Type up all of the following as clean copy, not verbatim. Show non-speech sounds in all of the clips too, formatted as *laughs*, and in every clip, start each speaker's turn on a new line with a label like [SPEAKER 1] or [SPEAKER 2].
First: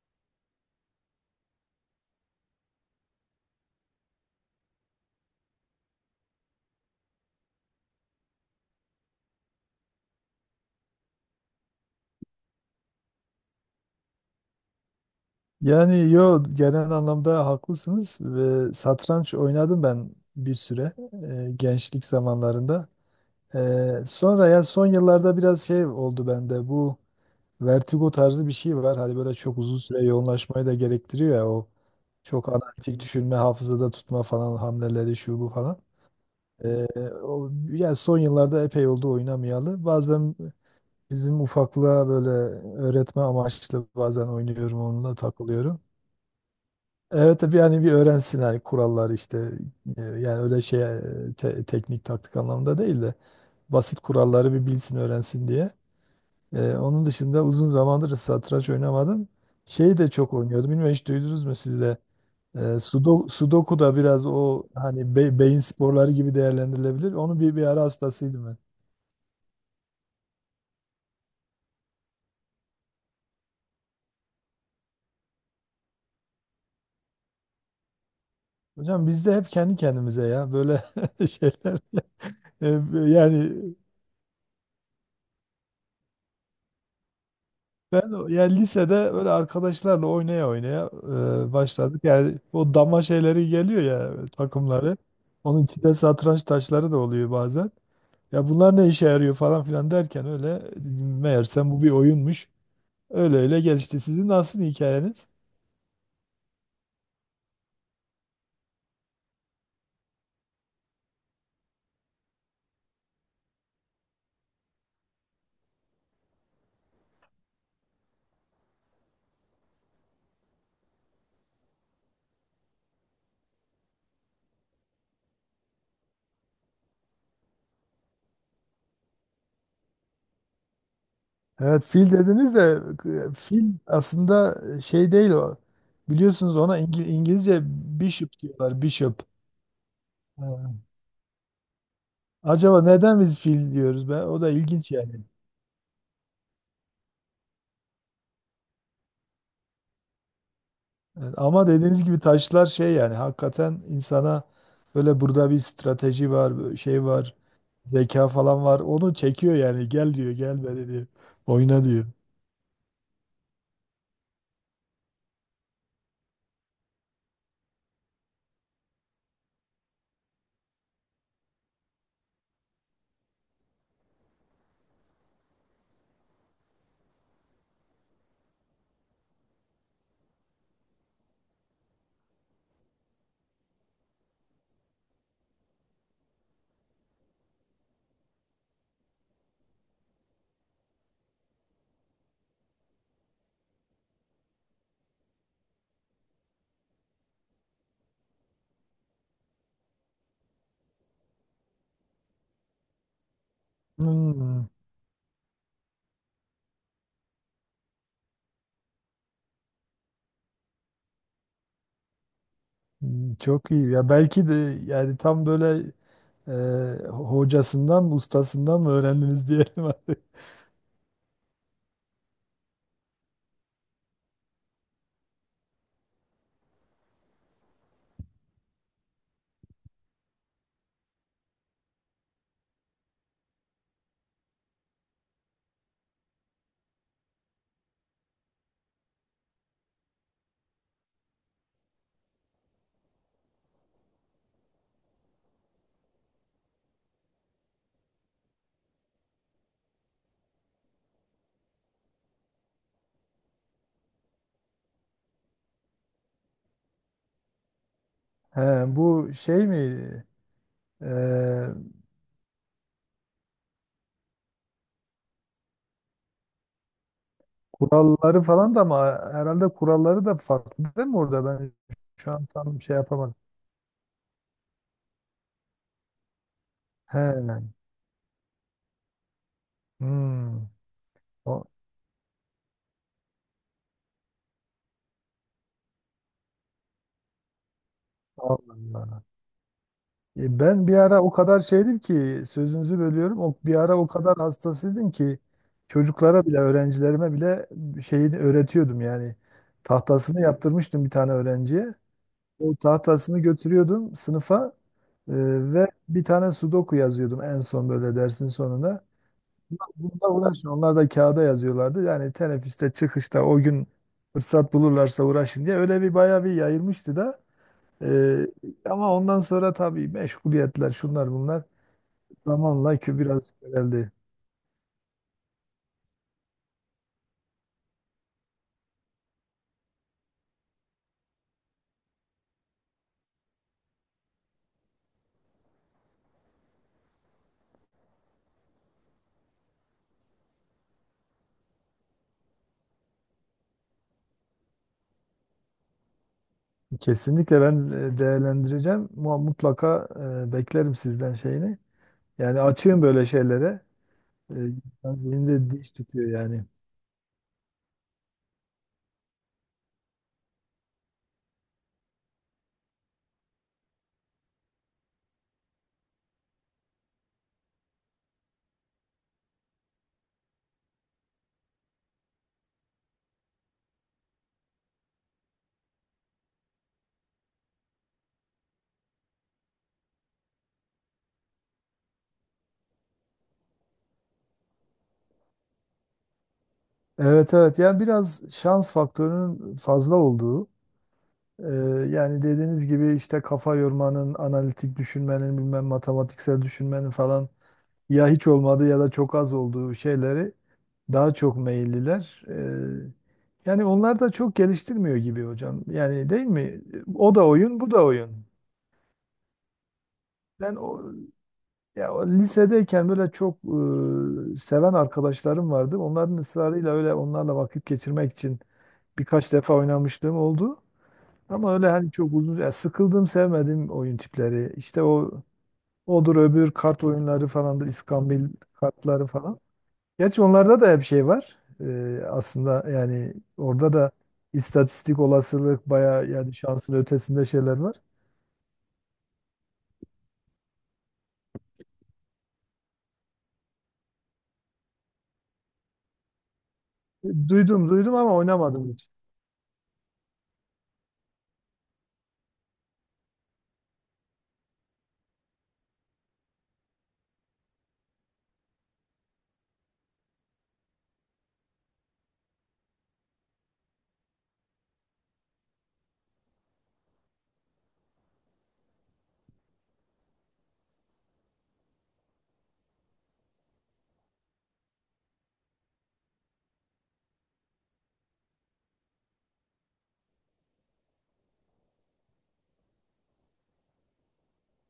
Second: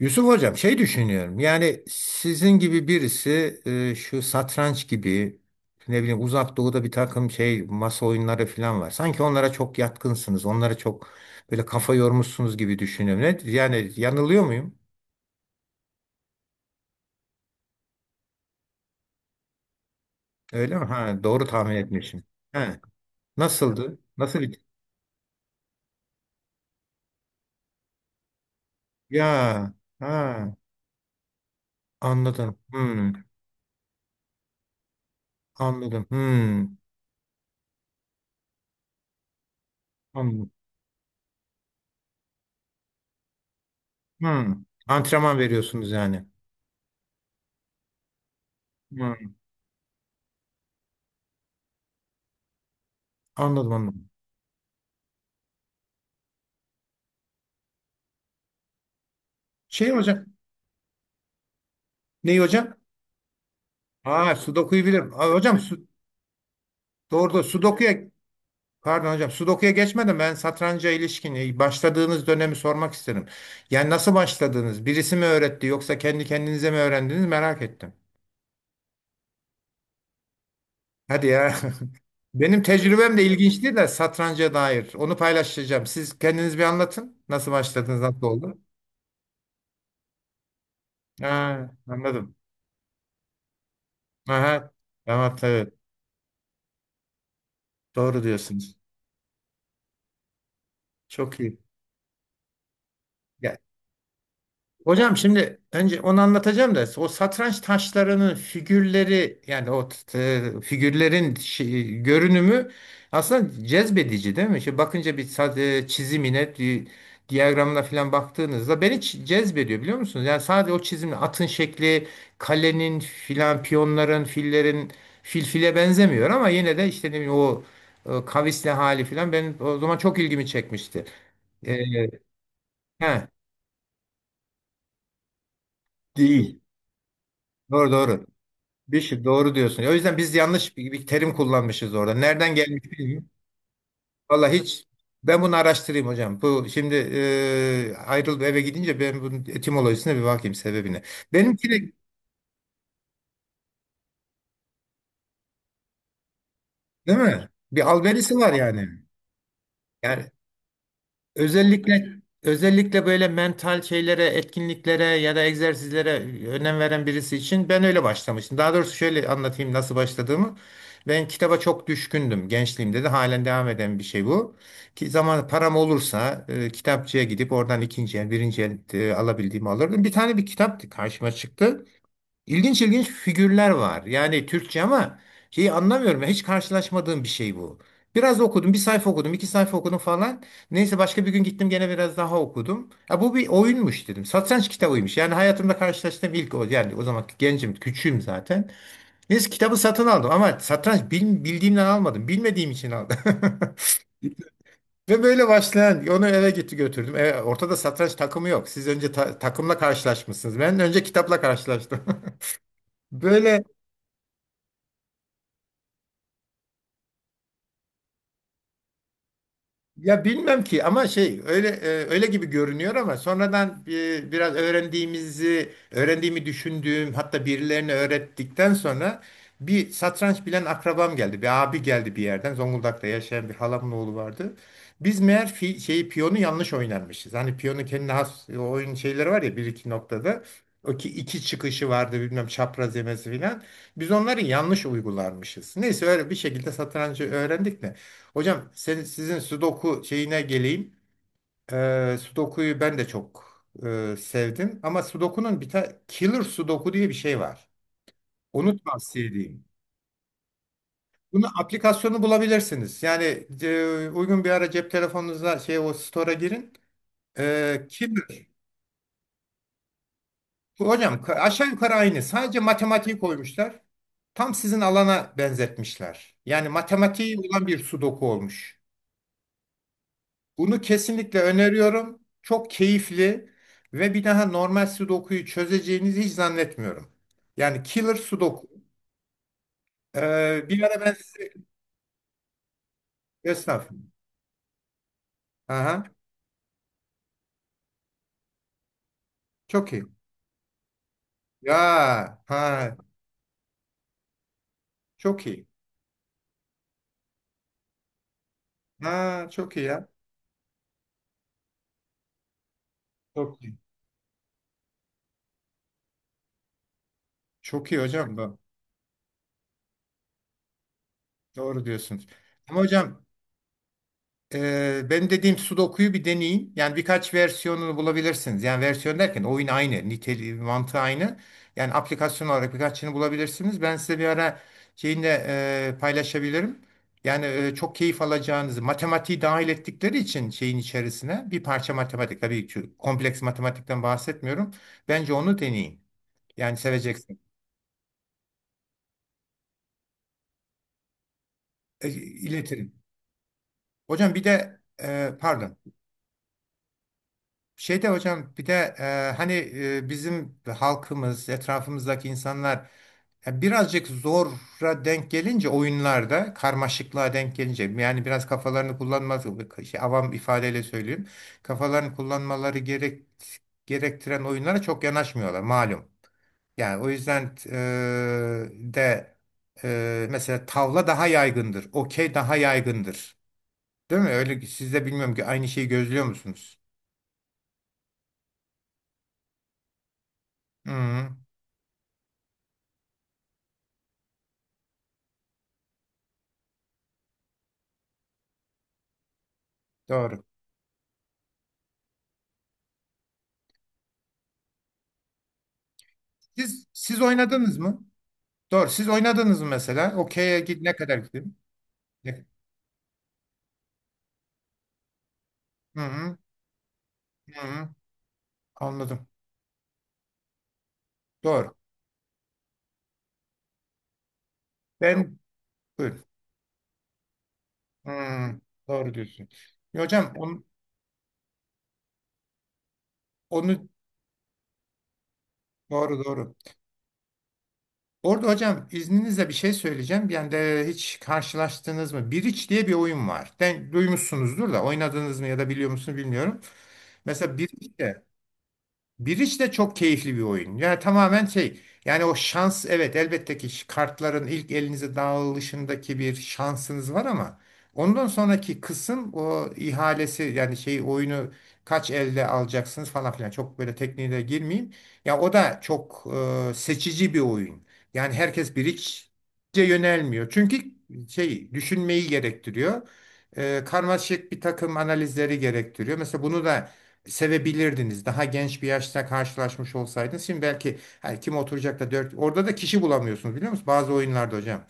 [SPEAKER 1] Yusuf Hocam şey düşünüyorum yani sizin gibi birisi şu satranç gibi ne bileyim uzak doğuda bir takım şey masa oyunları falan var. Sanki onlara çok yatkınsınız onlara çok böyle kafa yormuşsunuz gibi düşünüyorum. Ne, yani yanılıyor muyum?
[SPEAKER 2] Yani genel anlamda haklısınız ve satranç oynadım ben bir
[SPEAKER 1] Öyle mi?
[SPEAKER 2] süre
[SPEAKER 1] Ha, doğru tahmin
[SPEAKER 2] gençlik
[SPEAKER 1] etmişim. Ha,
[SPEAKER 2] zamanlarında.
[SPEAKER 1] nasıldı? Nasıl
[SPEAKER 2] Sonra
[SPEAKER 1] bir...
[SPEAKER 2] ya son yıllarda biraz şey oldu bende, bu vertigo tarzı bir şey var. Hani böyle çok
[SPEAKER 1] Ya
[SPEAKER 2] uzun süre
[SPEAKER 1] ha,
[SPEAKER 2] yoğunlaşmayı da gerektiriyor ya, o çok
[SPEAKER 1] anladım.
[SPEAKER 2] analitik
[SPEAKER 1] Hmm,
[SPEAKER 2] düşünme, hafızada tutma falan, hamleleri şu bu falan.
[SPEAKER 1] anladım. Hmm,
[SPEAKER 2] E, yani son yıllarda epey oldu oynamayalı. Bazen
[SPEAKER 1] anladım.
[SPEAKER 2] bizim ufaklığa böyle öğretme amaçlı bazen
[SPEAKER 1] Hmm.
[SPEAKER 2] oynuyorum, onunla
[SPEAKER 1] Antrenman
[SPEAKER 2] takılıyorum.
[SPEAKER 1] veriyorsunuz yani.
[SPEAKER 2] Evet tabii, yani bir öğrensin hani, kurallar
[SPEAKER 1] Hmm,
[SPEAKER 2] işte, yani öyle şey, teknik taktik anlamında değil de
[SPEAKER 1] anladım
[SPEAKER 2] basit
[SPEAKER 1] anladım.
[SPEAKER 2] kuralları bir bilsin öğrensin diye. Onun dışında uzun zamandır satranç oynamadım.
[SPEAKER 1] Şey
[SPEAKER 2] Şeyi de
[SPEAKER 1] hocam,
[SPEAKER 2] çok oynuyordum. Bilmiyorum hiç duydunuz mu siz de?
[SPEAKER 1] neyi hocam?
[SPEAKER 2] Sudoku da biraz
[SPEAKER 1] Ha,
[SPEAKER 2] o
[SPEAKER 1] Sudoku'yu bilirim.
[SPEAKER 2] hani
[SPEAKER 1] Aa,
[SPEAKER 2] beyin sporları gibi değerlendirilebilir.
[SPEAKER 1] doğru
[SPEAKER 2] Onun
[SPEAKER 1] doğru.
[SPEAKER 2] bir ara
[SPEAKER 1] Sudoku'ya
[SPEAKER 2] hastasıydım ben.
[SPEAKER 1] pardon hocam Sudoku'ya geçmeden ben satranca ilişkin başladığınız dönemi sormak isterim. Yani nasıl başladınız? Birisi mi öğretti yoksa kendi kendinize mi öğrendiniz merak ettim.
[SPEAKER 2] Hocam biz de hep kendi kendimize ya böyle *laughs*
[SPEAKER 1] Hadi ya.
[SPEAKER 2] şeyler.
[SPEAKER 1] *laughs* Benim
[SPEAKER 2] E,
[SPEAKER 1] tecrübem de
[SPEAKER 2] yani
[SPEAKER 1] ilginçti de satranca dair. Onu paylaşacağım. Siz kendiniz bir anlatın. Nasıl başladınız?
[SPEAKER 2] Ben
[SPEAKER 1] Nasıl
[SPEAKER 2] yani
[SPEAKER 1] oldu?
[SPEAKER 2] lisede böyle arkadaşlarla oynaya oynaya
[SPEAKER 1] Ha,
[SPEAKER 2] başladık.
[SPEAKER 1] anladım.
[SPEAKER 2] Yani o dama şeyleri geliyor ya,
[SPEAKER 1] Aha,
[SPEAKER 2] takımları.
[SPEAKER 1] tamam,
[SPEAKER 2] Onun
[SPEAKER 1] evet.
[SPEAKER 2] içinde satranç taşları da oluyor bazen.
[SPEAKER 1] Doğru
[SPEAKER 2] Ya bunlar
[SPEAKER 1] diyorsunuz.
[SPEAKER 2] ne işe yarıyor falan filan derken, öyle
[SPEAKER 1] Çok iyi.
[SPEAKER 2] meğersem bu bir oyunmuş. Öyle öyle gelişti. Sizin nasıl
[SPEAKER 1] Hocam
[SPEAKER 2] hikayeniz?
[SPEAKER 1] şimdi önce onu anlatacağım da o satranç taşlarının figürleri yani figürlerin görünümü aslında cezbedici değil mi? Şimdi bakınca çizimine, diyagramına falan baktığınızda beni cezbediyor biliyor musunuz? Yani sadece o çizimle atın şekli, kalenin filan, piyonların, fillerin fil file benzemiyor ama yine de işte ne bileyim o kavisli hali filan benim o zaman çok ilgimi çekmişti. E,
[SPEAKER 2] Evet, fil dediniz de
[SPEAKER 1] he,
[SPEAKER 2] fil aslında şey değil o. Biliyorsunuz
[SPEAKER 1] değil.
[SPEAKER 2] ona İngilizce
[SPEAKER 1] Doğru doğru.
[SPEAKER 2] bishop diyorlar, bishop.
[SPEAKER 1] Bishop doğru diyorsun. O yüzden biz yanlış
[SPEAKER 2] Ha.
[SPEAKER 1] bir terim kullanmışız orada. Nereden
[SPEAKER 2] Acaba
[SPEAKER 1] gelmiş
[SPEAKER 2] neden
[SPEAKER 1] bilmiyorum.
[SPEAKER 2] biz fil diyoruz be? O
[SPEAKER 1] Valla
[SPEAKER 2] da
[SPEAKER 1] hiç
[SPEAKER 2] ilginç yani.
[SPEAKER 1] ben bunu araştırayım hocam. Bu şimdi ayrılıp eve gidince ben bunun etimolojisine bir bakayım sebebine.
[SPEAKER 2] Evet, ama
[SPEAKER 1] Benimki de
[SPEAKER 2] dediğiniz gibi taşlar şey, yani hakikaten insana böyle burada bir strateji var, böyle şey
[SPEAKER 1] değil
[SPEAKER 2] var,
[SPEAKER 1] mi? Bir
[SPEAKER 2] zeka
[SPEAKER 1] alberisi var
[SPEAKER 2] falan var.
[SPEAKER 1] yani.
[SPEAKER 2] Onu çekiyor, yani gel
[SPEAKER 1] Yani
[SPEAKER 2] diyor, gel be diyor. Oyna diyor.
[SPEAKER 1] Özellikle özellikle böyle mental şeylere, etkinliklere ya da egzersizlere önem veren birisi için ben öyle başlamıştım. Daha doğrusu şöyle anlatayım nasıl başladığımı. Ben kitaba çok düşkündüm gençliğimde, de halen devam eden bir şey bu. Ki zaman param olursa kitapçıya gidip oradan ikinci el, birinci el alabildiğimi alırdım. Bir tane bir kitap karşıma çıktı. İlginç ilginç figürler var. Yani Türkçe ama şeyi anlamıyorum. Hiç karşılaşmadığım bir şey bu. Biraz okudum, bir sayfa okudum, iki sayfa okudum falan. Neyse başka bir gün gittim gene biraz daha okudum. Ya bu bir oyunmuş dedim. Satranç kitabıymış. Yani hayatımda karşılaştığım ilk o. Yani o zaman gencim, küçüğüm zaten. Neyse kitabı satın aldım ama satranç bildiğimden almadım. Bilmediğim için aldım. *laughs*
[SPEAKER 2] Hmm,
[SPEAKER 1] Ve böyle başlayan onu eve gitti götürdüm. Ortada satranç takımı yok. Siz önce takımla karşılaşmışsınız. Ben önce kitapla karşılaştım. *laughs*
[SPEAKER 2] hmm,
[SPEAKER 1] Böyle
[SPEAKER 2] çok iyi. Ya belki de yani tam böyle hocasından ustasından mı öğrendiniz diyelim artık.
[SPEAKER 1] ya bilmem ki ama şey öyle öyle gibi görünüyor ama sonradan biraz öğrendiğimi düşündüğüm, hatta birilerine öğrettikten sonra bir satranç bilen akrabam geldi. Bir abi geldi bir yerden. Zonguldak'ta yaşayan bir halamın oğlu vardı. Biz meğer şeyi piyonu yanlış oynarmışız. Hani piyonun kendine has oyun şeyleri var ya bir iki noktada. O ki iki çıkışı vardı bilmem çapraz yemesi filan. Biz onları yanlış uygularmışız. Neyse öyle bir şekilde satrancı öğrendik de. Hocam sizin Sudoku şeyine geleyim. Sudoku'yu ben de çok sevdim. Ama Sudoku'nun bir tane Killer Sudoku diye bir şey var.
[SPEAKER 2] *laughs*
[SPEAKER 1] Onu
[SPEAKER 2] He,
[SPEAKER 1] tavsiye
[SPEAKER 2] bu
[SPEAKER 1] edeyim.
[SPEAKER 2] şey mi? E,
[SPEAKER 1] Bunu aplikasyonu bulabilirsiniz. Yani uygun bir ara cep telefonunuza şey o store'a girin.
[SPEAKER 2] Kuralları
[SPEAKER 1] Killer.
[SPEAKER 2] falan da ama herhalde kuralları da farklı
[SPEAKER 1] Bu
[SPEAKER 2] değil mi
[SPEAKER 1] hocam
[SPEAKER 2] orada?
[SPEAKER 1] aşağı
[SPEAKER 2] Ben
[SPEAKER 1] yukarı aynı.
[SPEAKER 2] şu an
[SPEAKER 1] Sadece
[SPEAKER 2] tam şey
[SPEAKER 1] matematiği
[SPEAKER 2] yapamadım.
[SPEAKER 1] koymuşlar. Tam sizin alana benzetmişler. Yani matematiği olan
[SPEAKER 2] He.
[SPEAKER 1] bir Sudoku olmuş.
[SPEAKER 2] Hmm.
[SPEAKER 1] Bunu kesinlikle
[SPEAKER 2] O-
[SPEAKER 1] öneriyorum. Çok keyifli ve bir daha normal sudokuyu çözeceğinizi hiç zannetmiyorum. Yani killer
[SPEAKER 2] Allah
[SPEAKER 1] sudoku.
[SPEAKER 2] Allah.
[SPEAKER 1] Bir
[SPEAKER 2] Ben bir
[SPEAKER 1] ara ben
[SPEAKER 2] ara o kadar şeydim ki, sözünüzü bölüyorum. O bir ara o
[SPEAKER 1] estağfurullah.
[SPEAKER 2] kadar hastasıydım ki
[SPEAKER 1] Aha,
[SPEAKER 2] çocuklara bile, öğrencilerime bile şeyini öğretiyordum yani.
[SPEAKER 1] çok iyi.
[SPEAKER 2] Tahtasını yaptırmıştım bir tane öğrenciye.
[SPEAKER 1] Ya
[SPEAKER 2] O
[SPEAKER 1] ha,
[SPEAKER 2] tahtasını götürüyordum sınıfa, e,
[SPEAKER 1] çok iyi.
[SPEAKER 2] ve bir tane sudoku yazıyordum en son böyle dersin sonunda.
[SPEAKER 1] Ha, çok iyi ya.
[SPEAKER 2] Bununla uğraşın. Onlar da kağıda yazıyorlardı. Yani teneffüste, çıkışta, o
[SPEAKER 1] Çok iyi.
[SPEAKER 2] gün fırsat bulurlarsa uğraşın diye, öyle bir bayağı bir yayılmıştı da.
[SPEAKER 1] Çok iyi hocam
[SPEAKER 2] Ee,
[SPEAKER 1] bu.
[SPEAKER 2] Ama ondan sonra tabii meşguliyetler, şunlar bunlar,
[SPEAKER 1] Doğru diyorsunuz. Ama
[SPEAKER 2] zamanla ki
[SPEAKER 1] hocam
[SPEAKER 2] biraz köreldi.
[SPEAKER 1] Benim dediğim Sudoku'yu bir deneyin. Yani birkaç versiyonunu bulabilirsiniz. Yani versiyon derken oyun aynı, niteliği, mantığı aynı. Yani aplikasyon olarak birkaçını bulabilirsiniz. Ben size bir ara şeyini de paylaşabilirim. Yani çok keyif alacağınızı, matematiği dahil ettikleri için şeyin içerisine bir parça matematik, tabii ki kompleks matematikten bahsetmiyorum. Bence onu deneyin. Yani seveceksin.
[SPEAKER 2] Kesinlikle ben değerlendireceğim. Mutlaka beklerim sizden şeyini. Yani
[SPEAKER 1] İletirim.
[SPEAKER 2] açığım böyle şeylere.
[SPEAKER 1] Hocam bir de
[SPEAKER 2] İnsan zihninde
[SPEAKER 1] pardon.
[SPEAKER 2] diş tutuyor yani.
[SPEAKER 1] Şeyde hocam bir de hani bizim halkımız, etrafımızdaki insanlar birazcık zora denk gelince oyunlarda, karmaşıklığa denk gelince yani biraz kafalarını kullanmaz, şey, avam ifadeyle söyleyeyim. Kafalarını kullanmaları gerektiren oyunlara çok yanaşmıyorlar malum. Yani o yüzden de mesela tavla daha yaygındır, okey daha yaygındır. Değil mi? Öyle, siz de bilmiyorum ki aynı şeyi gözlüyor musunuz?
[SPEAKER 2] Evet evet, yani biraz şans faktörünün fazla olduğu,
[SPEAKER 1] Hı,
[SPEAKER 2] e, yani dediğiniz gibi işte kafa yormanın, analitik düşünmenin, bilmem matematiksel düşünmenin falan ya hiç olmadı ya da çok az olduğu
[SPEAKER 1] doğru.
[SPEAKER 2] şeyleri daha çok meyilliler. Yani onlar da çok geliştirmiyor gibi hocam. Yani değil mi?
[SPEAKER 1] Siz
[SPEAKER 2] O da
[SPEAKER 1] oynadınız
[SPEAKER 2] oyun, bu
[SPEAKER 1] mı?
[SPEAKER 2] da oyun.
[SPEAKER 1] Doğru. Siz oynadınız mı mesela? Okey'e
[SPEAKER 2] Ben
[SPEAKER 1] ne
[SPEAKER 2] o,
[SPEAKER 1] kadar gidin?
[SPEAKER 2] ya, o
[SPEAKER 1] Ne-
[SPEAKER 2] lisedeyken böyle çok seven arkadaşlarım vardı.
[SPEAKER 1] Hı
[SPEAKER 2] Onların
[SPEAKER 1] hı,
[SPEAKER 2] ısrarıyla öyle onlarla
[SPEAKER 1] hı
[SPEAKER 2] vakit
[SPEAKER 1] hı.
[SPEAKER 2] geçirmek için
[SPEAKER 1] Anladım.
[SPEAKER 2] birkaç defa oynamışlığım oldu.
[SPEAKER 1] Doğru.
[SPEAKER 2] Ama öyle hani çok uzun, ya sıkıldım, sevmedim oyun tipleri. İşte o
[SPEAKER 1] Ben buyurun.
[SPEAKER 2] odur, öbür kart oyunları falandır,
[SPEAKER 1] Hı,
[SPEAKER 2] iskambil
[SPEAKER 1] doğru
[SPEAKER 2] kartları
[SPEAKER 1] diyorsun.
[SPEAKER 2] falan.
[SPEAKER 1] Ya hocam
[SPEAKER 2] Gerçi onlarda da hep şey var. Aslında yani
[SPEAKER 1] onu
[SPEAKER 2] orada da istatistik olasılık
[SPEAKER 1] doğru
[SPEAKER 2] bayağı,
[SPEAKER 1] doğru.
[SPEAKER 2] yani şansın ötesinde şeyler var.
[SPEAKER 1] Orada hocam izninizle bir şey söyleyeceğim. Yani de hiç karşılaştınız mı? Biriç diye bir oyun var. Den, duymuşsunuzdur da oynadınız mı ya da biliyor musunuz bilmiyorum. Mesela
[SPEAKER 2] Duydum
[SPEAKER 1] Biriç,
[SPEAKER 2] duydum ama oynamadım hiç.
[SPEAKER 1] Bridge de çok keyifli bir oyun. Yani tamamen şey yani o şans, evet elbette ki kartların ilk elinize dağılışındaki bir şansınız var ama ondan sonraki kısım o ihalesi yani şey oyunu kaç elde alacaksınız falan filan, çok böyle tekniğe girmeyeyim. Ya o da çok seçici bir oyun. Yani herkes Bridge'e yönelmiyor. Çünkü şey düşünmeyi gerektiriyor. Karmaşık bir takım analizleri gerektiriyor. Mesela bunu da sevebilirdiniz. Daha genç bir yaşta karşılaşmış olsaydınız. Şimdi belki her kim oturacak da dört. Orada da kişi bulamıyorsunuz biliyor musunuz? Bazı oyunlarda hocam.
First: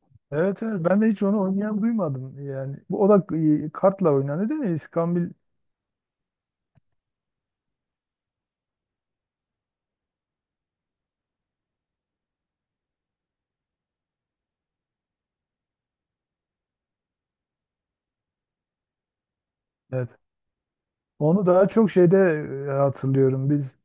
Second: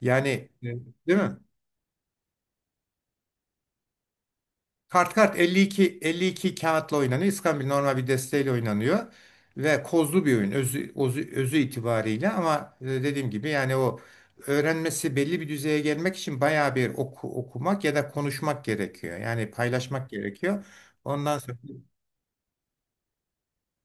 [SPEAKER 1] Yani
[SPEAKER 2] Evet
[SPEAKER 1] evet.
[SPEAKER 2] evet, ben de
[SPEAKER 1] Değil
[SPEAKER 2] hiç
[SPEAKER 1] mi?
[SPEAKER 2] onu oynayan duymadım. Yani bu o da kartla oynanıyor değil mi?
[SPEAKER 1] Kart
[SPEAKER 2] İskambil
[SPEAKER 1] kart 52 kağıtla oynanıyor. İskambil normal bir desteğiyle oynanıyor. Ve kozlu bir oyun özü itibariyle ama dediğim gibi yani o öğrenmesi belli bir düzeye gelmek için bayağı bir okumak ya da konuşmak gerekiyor. Yani paylaşmak
[SPEAKER 2] evet.
[SPEAKER 1] gerekiyor. Ondan
[SPEAKER 2] Onu
[SPEAKER 1] sonra
[SPEAKER 2] daha çok şeyde hatırlıyorum. Biz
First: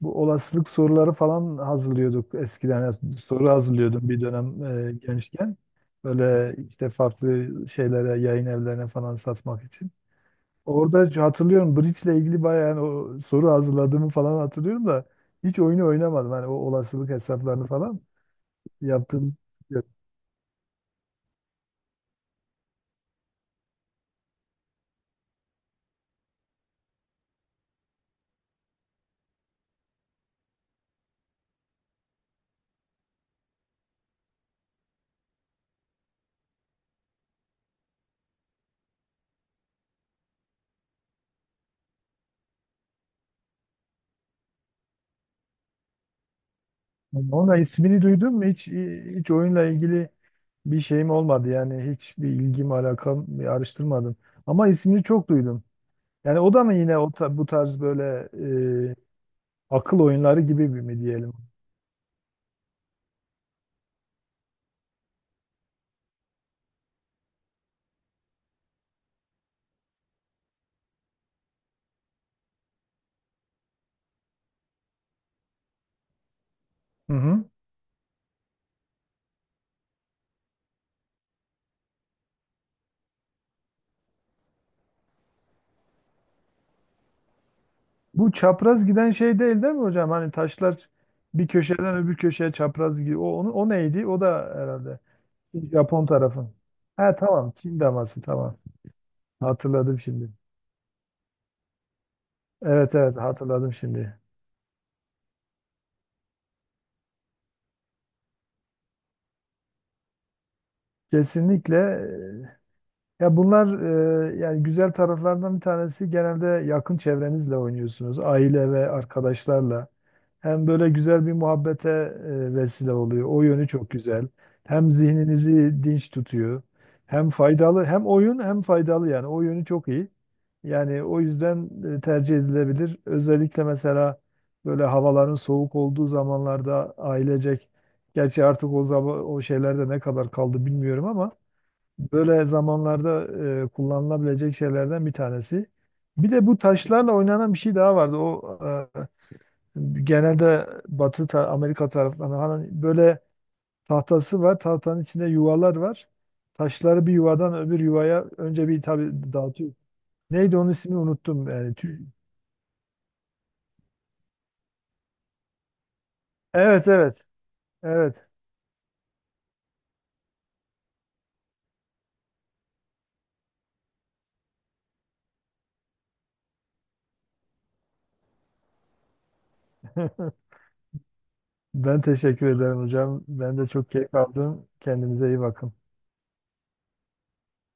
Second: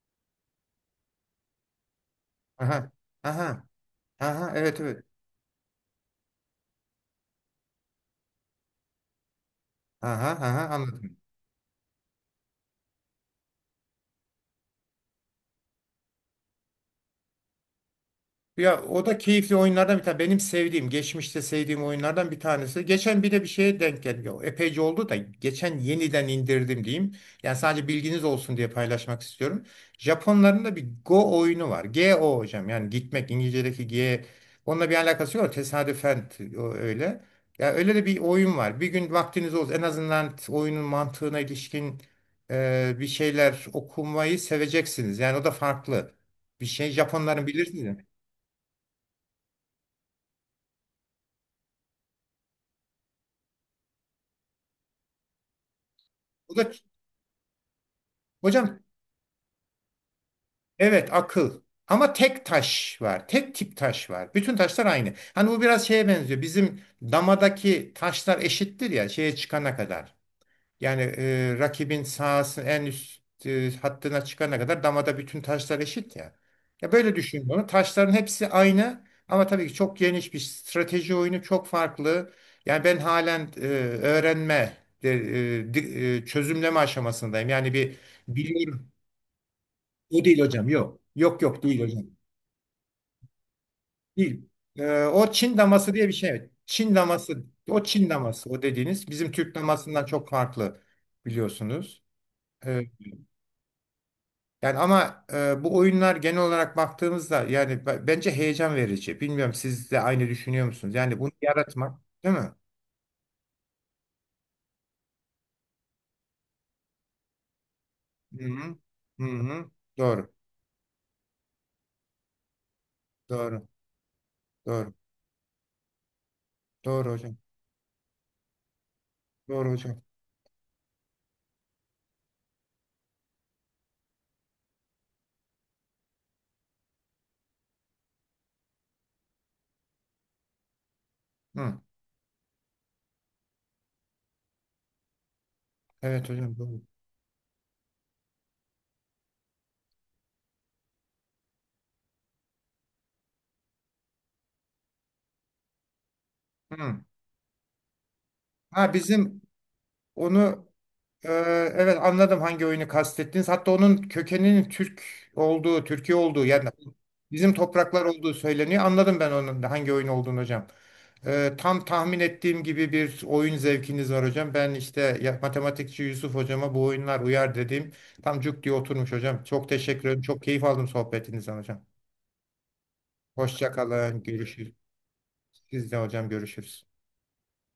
[SPEAKER 2] bu olasılık soruları falan hazırlıyorduk eskiden.
[SPEAKER 1] aha,
[SPEAKER 2] Yani soru
[SPEAKER 1] aha,
[SPEAKER 2] hazırlıyordum bir
[SPEAKER 1] aha,
[SPEAKER 2] dönem
[SPEAKER 1] evet, evet,
[SPEAKER 2] gençken. Böyle işte farklı şeylere, yayın evlerine falan satmak için.
[SPEAKER 1] aha, aha, anladım.
[SPEAKER 2] Orada hatırlıyorum, Bridge ile ilgili bayağı, yani o soru hazırladığımı falan hatırlıyorum da hiç oyunu oynamadım. Hani o olasılık hesaplarını falan
[SPEAKER 1] Ya o da
[SPEAKER 2] yaptığımız.
[SPEAKER 1] keyifli oyunlardan bir tane. Benim sevdiğim, geçmişte sevdiğim oyunlardan bir tanesi. Geçen bir de bir şeye denk geldi. O epeyce oldu da geçen yeniden indirdim diyeyim. Yani sadece bilginiz olsun diye paylaşmak istiyorum. Japonların da bir Go oyunu var. G-O hocam, yani gitmek İngilizce'deki G. Onunla bir alakası yok. Tesadüfen o öyle. Ya öyle de bir oyun var. Bir gün vaktiniz olsun, en azından oyunun mantığına ilişkin bir şeyler okumayı seveceksiniz. Yani o da farklı bir şey. Japonların,
[SPEAKER 2] Onun
[SPEAKER 1] bilirsiniz.
[SPEAKER 2] ismini duydun mu? Hiç, hiç oyunla ilgili bir şeyim olmadı, yani hiçbir ilgim alakam, bir araştırmadım. Ama ismini çok duydum. Yani o
[SPEAKER 1] O da,
[SPEAKER 2] da mı yine o bu tarz böyle
[SPEAKER 1] hocam
[SPEAKER 2] e, akıl oyunları gibi bir mi
[SPEAKER 1] evet,
[SPEAKER 2] diyelim?
[SPEAKER 1] akıl. Ama tek taş var. Tek tip taş var. Bütün taşlar aynı. Hani bu biraz şeye benziyor. Bizim damadaki taşlar eşittir ya şeye çıkana kadar. Yani rakibin sahasının en üst hattına çıkana kadar damada bütün taşlar eşit ya. Ya
[SPEAKER 2] Hı
[SPEAKER 1] böyle
[SPEAKER 2] hı.
[SPEAKER 1] düşün bunu. Taşların hepsi aynı ama tabii ki çok geniş bir strateji oyunu, çok farklı. Yani ben halen öğrenme, de- çözümleme aşamasındayım. Yani bir
[SPEAKER 2] Bu çapraz
[SPEAKER 1] biliyorum.
[SPEAKER 2] giden şey değil değil mi hocam?
[SPEAKER 1] O
[SPEAKER 2] Hani
[SPEAKER 1] değil hocam,
[SPEAKER 2] taşlar
[SPEAKER 1] yok. Yok,
[SPEAKER 2] bir
[SPEAKER 1] yok, değil
[SPEAKER 2] köşeden
[SPEAKER 1] hocam.
[SPEAKER 2] öbür köşeye çapraz gidiyor. O, onu, o neydi? O
[SPEAKER 1] Değil.
[SPEAKER 2] da herhalde
[SPEAKER 1] O Çin daması
[SPEAKER 2] Japon
[SPEAKER 1] diye bir şey. Evet.
[SPEAKER 2] tarafın.
[SPEAKER 1] Çin
[SPEAKER 2] Ha
[SPEAKER 1] daması.
[SPEAKER 2] tamam, Çin
[SPEAKER 1] O Çin
[SPEAKER 2] daması
[SPEAKER 1] daması,
[SPEAKER 2] tamam.
[SPEAKER 1] o dediğiniz bizim Türk
[SPEAKER 2] Hatırladım
[SPEAKER 1] damasından çok
[SPEAKER 2] şimdi.
[SPEAKER 1] farklı biliyorsunuz. Ee,
[SPEAKER 2] Evet evet, hatırladım şimdi.
[SPEAKER 1] yani ama bu oyunlar genel olarak baktığımızda yani bence heyecan verici. Bilmiyorum siz de aynı düşünüyor musunuz? Yani bunu
[SPEAKER 2] Kesinlikle.
[SPEAKER 1] yaratmak, değil mi?
[SPEAKER 2] Ya bunlar yani güzel taraflardan bir tanesi, genelde yakın çevrenizle oynuyorsunuz.
[SPEAKER 1] Hı
[SPEAKER 2] Aile
[SPEAKER 1] hı.
[SPEAKER 2] ve
[SPEAKER 1] Hı hı.
[SPEAKER 2] arkadaşlarla.
[SPEAKER 1] Doğru.
[SPEAKER 2] Hem böyle güzel bir muhabbete vesile oluyor. O
[SPEAKER 1] Doğru.
[SPEAKER 2] yönü çok güzel. Hem
[SPEAKER 1] Doğru.
[SPEAKER 2] zihninizi dinç tutuyor.
[SPEAKER 1] Doğru
[SPEAKER 2] Hem
[SPEAKER 1] hocam.
[SPEAKER 2] faydalı, hem oyun, hem faydalı, yani o yönü
[SPEAKER 1] Doğru
[SPEAKER 2] çok
[SPEAKER 1] hocam.
[SPEAKER 2] iyi. Yani o yüzden tercih edilebilir. Özellikle mesela böyle havaların soğuk olduğu zamanlarda ailecek, gerçi artık o zaman o şeylerde ne kadar kaldı bilmiyorum ama
[SPEAKER 1] Hı.
[SPEAKER 2] böyle zamanlarda kullanılabilecek şeylerden bir tanesi.
[SPEAKER 1] Evet
[SPEAKER 2] Bir de
[SPEAKER 1] hocam,
[SPEAKER 2] bu
[SPEAKER 1] doğru.
[SPEAKER 2] taşlarla oynanan bir şey daha vardı. O genelde Batı Amerika taraflarında, hani böyle tahtası var. Tahtanın içinde yuvalar var.
[SPEAKER 1] Hı.
[SPEAKER 2] Taşları bir yuvadan öbür yuvaya önce bir
[SPEAKER 1] Ha
[SPEAKER 2] tabii
[SPEAKER 1] bizim
[SPEAKER 2] dağıtıyor. Neydi,
[SPEAKER 1] onu.
[SPEAKER 2] onun ismini
[SPEAKER 1] Ee,
[SPEAKER 2] unuttum. Yani
[SPEAKER 1] evet anladım hangi oyunu kastettiniz. Hatta onun kökeninin Türk olduğu, Türkiye olduğu, yani
[SPEAKER 2] evet evet.
[SPEAKER 1] bizim topraklar
[SPEAKER 2] Evet.
[SPEAKER 1] olduğu söyleniyor. Anladım ben onun da hangi oyun olduğunu hocam. Tam tahmin ettiğim gibi bir oyun zevkiniz var hocam. Ben işte matematikçi Yusuf hocama bu oyunlar uyar dediğim tam cuk diye oturmuş hocam. Çok teşekkür ederim. Çok keyif aldım sohbetinizden hocam.
[SPEAKER 2] Ben teşekkür ederim hocam. Ben de
[SPEAKER 1] Hoşça
[SPEAKER 2] çok keyif
[SPEAKER 1] kalın.
[SPEAKER 2] aldım.
[SPEAKER 1] Görüşürüz.
[SPEAKER 2] Kendinize iyi bakın.
[SPEAKER 1] Siz de hocam, görüşürüz.